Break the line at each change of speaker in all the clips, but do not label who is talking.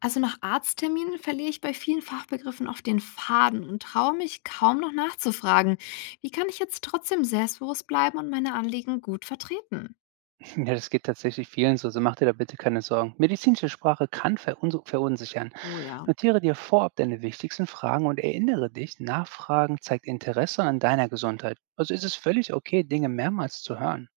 Also nach Arztterminen verliere ich bei vielen Fachbegriffen oft den Faden und traue mich kaum noch nachzufragen. Wie kann ich jetzt trotzdem selbstbewusst bleiben und meine Anliegen gut vertreten?
Ja, das geht tatsächlich vielen so, also mach dir da bitte keine Sorgen. Medizinische Sprache kann verunsichern.
Oh ja.
Notiere dir vorab deine wichtigsten Fragen und erinnere dich, Nachfragen zeigt Interesse an deiner Gesundheit. Also ist es völlig okay, Dinge mehrmals zu hören.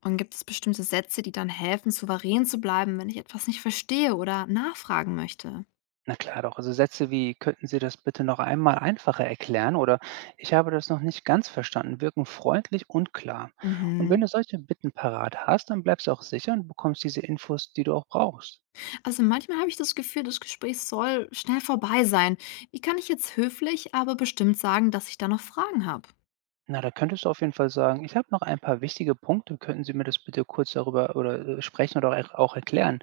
Und gibt es bestimmte Sätze, die dann helfen, souverän zu bleiben, wenn ich etwas nicht verstehe oder nachfragen möchte?
Na klar doch, also Sätze wie könnten Sie das bitte noch einmal einfacher erklären oder ich habe das noch nicht ganz verstanden, wirken freundlich und klar. Und
Mhm.
wenn du solche Bitten parat hast, dann bleibst du auch sicher und bekommst diese Infos, die du auch brauchst.
Also manchmal habe ich das Gefühl, das Gespräch soll schnell vorbei sein. Wie kann ich jetzt höflich, aber bestimmt sagen, dass ich da noch Fragen habe?
Na, da könntest du auf jeden Fall sagen: „Ich habe noch ein paar wichtige Punkte. Könnten Sie mir das bitte kurz darüber oder, sprechen oder er auch erklären?“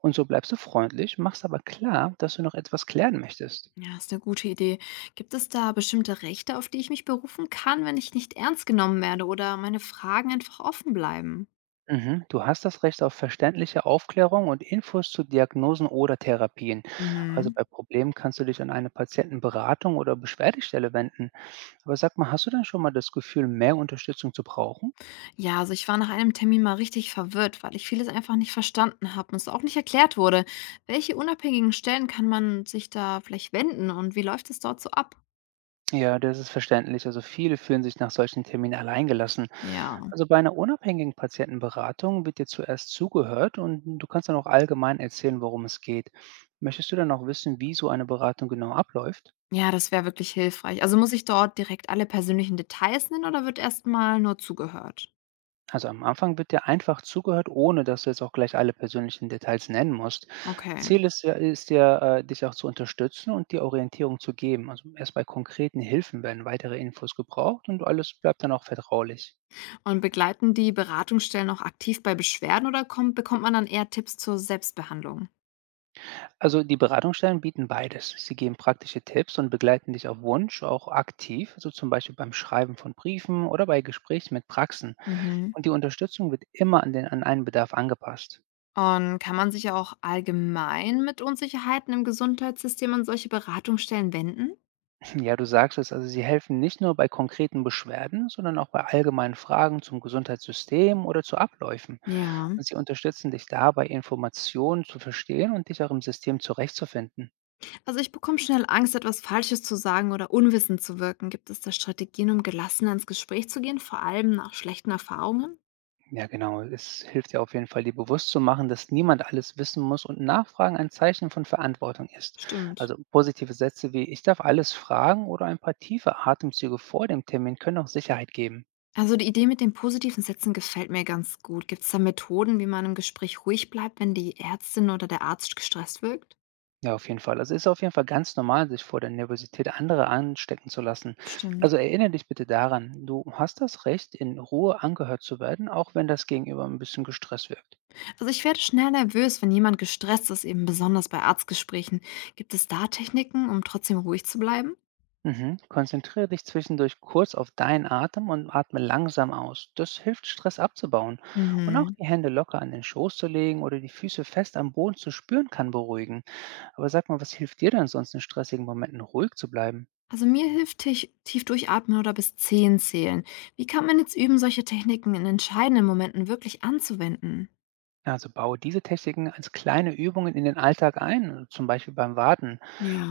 Und so bleibst du freundlich, machst aber klar, dass du noch etwas klären möchtest.
Ja, ist eine gute Idee. Gibt es da bestimmte Rechte, auf die ich mich berufen kann, wenn ich nicht ernst genommen werde oder meine Fragen einfach offen bleiben?
Mhm. Du hast das Recht auf verständliche Aufklärung und Infos zu Diagnosen oder Therapien. Also,
Mhm.
bei Problemen kannst du dich an eine Patientenberatung oder Beschwerdestelle wenden. Aber sag mal, hast du denn schon mal das Gefühl, mehr Unterstützung zu brauchen?
Ja, also ich war nach einem Termin mal richtig verwirrt, weil ich vieles einfach nicht verstanden habe und es auch nicht erklärt wurde. Welche unabhängigen Stellen kann man sich da vielleicht wenden und wie läuft es dort so ab?
Ja, das ist verständlich. Also viele fühlen sich nach solchen Terminen alleingelassen.
Ja,
Also bei einer unabhängigen Patientenberatung wird dir zuerst zugehört und du kannst dann auch allgemein erzählen, worum es geht. Möchtest du dann auch wissen, wie so eine Beratung genau abläuft?
ja, das wäre wirklich hilfreich. Also muss ich dort direkt alle persönlichen Details nennen oder wird erst mal nur zugehört?
Also am Anfang wird dir einfach zugehört, ohne dass du jetzt auch gleich alle persönlichen Details nennen musst.
Okay.
Ziel ist ja, dich auch zu unterstützen und dir Orientierung zu geben. Also erst bei konkreten Hilfen werden weitere Infos gebraucht und alles bleibt dann auch vertraulich.
Und begleiten die Beratungsstellen auch aktiv bei Beschwerden oder bekommt man dann eher Tipps zur Selbstbehandlung?
Also die Beratungsstellen bieten beides. Sie geben praktische Tipps und begleiten dich auf Wunsch auch aktiv, so zum Beispiel beim Schreiben von Briefen oder bei Gesprächen mit Praxen.
Mhm.
Und die Unterstützung wird immer an den an einen Bedarf angepasst.
Und kann man sich auch allgemein mit Unsicherheiten im Gesundheitssystem an solche Beratungsstellen wenden?
Ja, du sagst es, also sie helfen nicht nur bei konkreten Beschwerden, sondern auch bei allgemeinen Fragen zum Gesundheitssystem oder zu Abläufen.
Ja.
Und sie unterstützen dich dabei, Informationen zu verstehen und dich auch im System zurechtzufinden.
Also ich bekomme schnell Angst, etwas Falsches zu sagen oder unwissend zu wirken. Gibt es da Strategien, um gelassener ins Gespräch zu gehen, vor allem nach schlechten Erfahrungen?
Ja, genau. Es hilft dir auf jeden Fall, dir bewusst zu machen, dass niemand alles wissen muss und Nachfragen ein Zeichen von Verantwortung ist.
Stimmt.
Also positive Sätze wie ich darf alles fragen oder ein paar tiefe Atemzüge vor dem Termin können auch Sicherheit geben.
Also die Idee mit den positiven Sätzen gefällt mir ganz gut. Gibt es da Methoden, wie man im Gespräch ruhig bleibt, wenn die Ärztin oder der Arzt gestresst wirkt?
Ja, auf jeden Fall. Also ist auf jeden Fall ganz normal, sich vor der Nervosität anderer anstecken zu lassen.
Stimmt.
Also erinnere dich bitte daran, du hast das Recht, in Ruhe angehört zu werden, auch wenn das Gegenüber ein bisschen gestresst wirkt.
Also ich werde schnell nervös, wenn jemand gestresst ist, eben besonders bei Arztgesprächen. Gibt es da Techniken, um trotzdem ruhig zu bleiben?
Mhm. Konzentriere dich zwischendurch kurz auf deinen Atem und atme langsam aus. Das hilft, Stress abzubauen. Und auch
Mhm.
die Hände locker an den Schoß zu legen oder die Füße fest am Boden zu spüren, kann beruhigen. Aber sag mal, was hilft dir denn sonst in stressigen Momenten ruhig zu bleiben?
Also mir hilft tief durchatmen oder bis 10 zählen. Wie kann man jetzt üben, solche Techniken in entscheidenden Momenten wirklich anzuwenden?
Also baue diese Techniken als kleine Übungen in den Alltag ein, zum Beispiel beim Warten.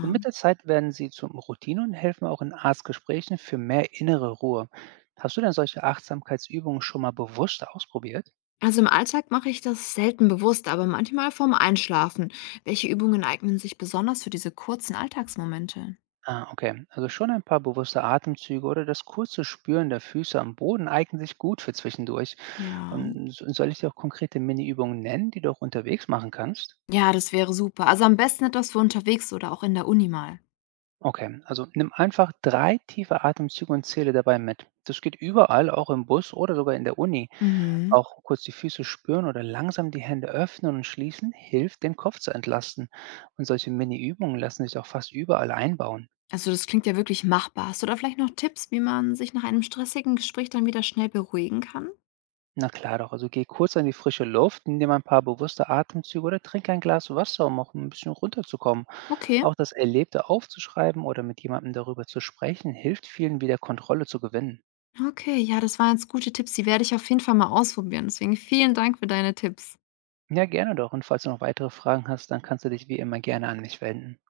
Und mit der Zeit werden sie zur Routine und helfen auch in Arztgesprächen für mehr innere Ruhe. Hast du denn solche Achtsamkeitsübungen schon mal bewusst ausprobiert?
Also im Alltag mache ich das selten bewusst, aber manchmal vorm Einschlafen. Welche Übungen eignen sich besonders für diese kurzen Alltagsmomente?
Ah, okay. Also schon ein paar bewusste Atemzüge oder das kurze Spüren der Füße am Boden eignen sich gut für zwischendurch.
Ja.
Soll ich dir auch konkrete Mini-Übungen nennen, die du auch unterwegs machen kannst?
Ja, das wäre super. Also am besten etwas für unterwegs oder auch in der Uni mal.
Okay, also nimm einfach drei tiefe Atemzüge und zähle dabei mit. Das geht überall, auch im Bus oder sogar in der Uni.
Mhm.
Auch kurz die Füße spüren oder langsam die Hände öffnen und schließen hilft, den Kopf zu entlasten. Und solche Mini-Übungen lassen sich auch fast überall einbauen.
Also, das klingt ja wirklich machbar. Hast du da vielleicht noch Tipps, wie man sich nach einem stressigen Gespräch dann wieder schnell beruhigen kann?
Na klar doch, also geh kurz an die frische Luft, nimm ein paar bewusste Atemzüge oder trink ein Glas Wasser, um auch ein bisschen runterzukommen.
Okay,
Auch das Erlebte aufzuschreiben oder mit jemandem darüber zu sprechen, hilft vielen wieder Kontrolle zu gewinnen.
okay, ja, das waren jetzt gute Tipps. Die werde ich auf jeden Fall mal ausprobieren. Deswegen vielen Dank für deine Tipps.
Ja, gerne doch. Und falls du noch weitere Fragen hast, dann kannst du dich wie immer gerne an mich wenden.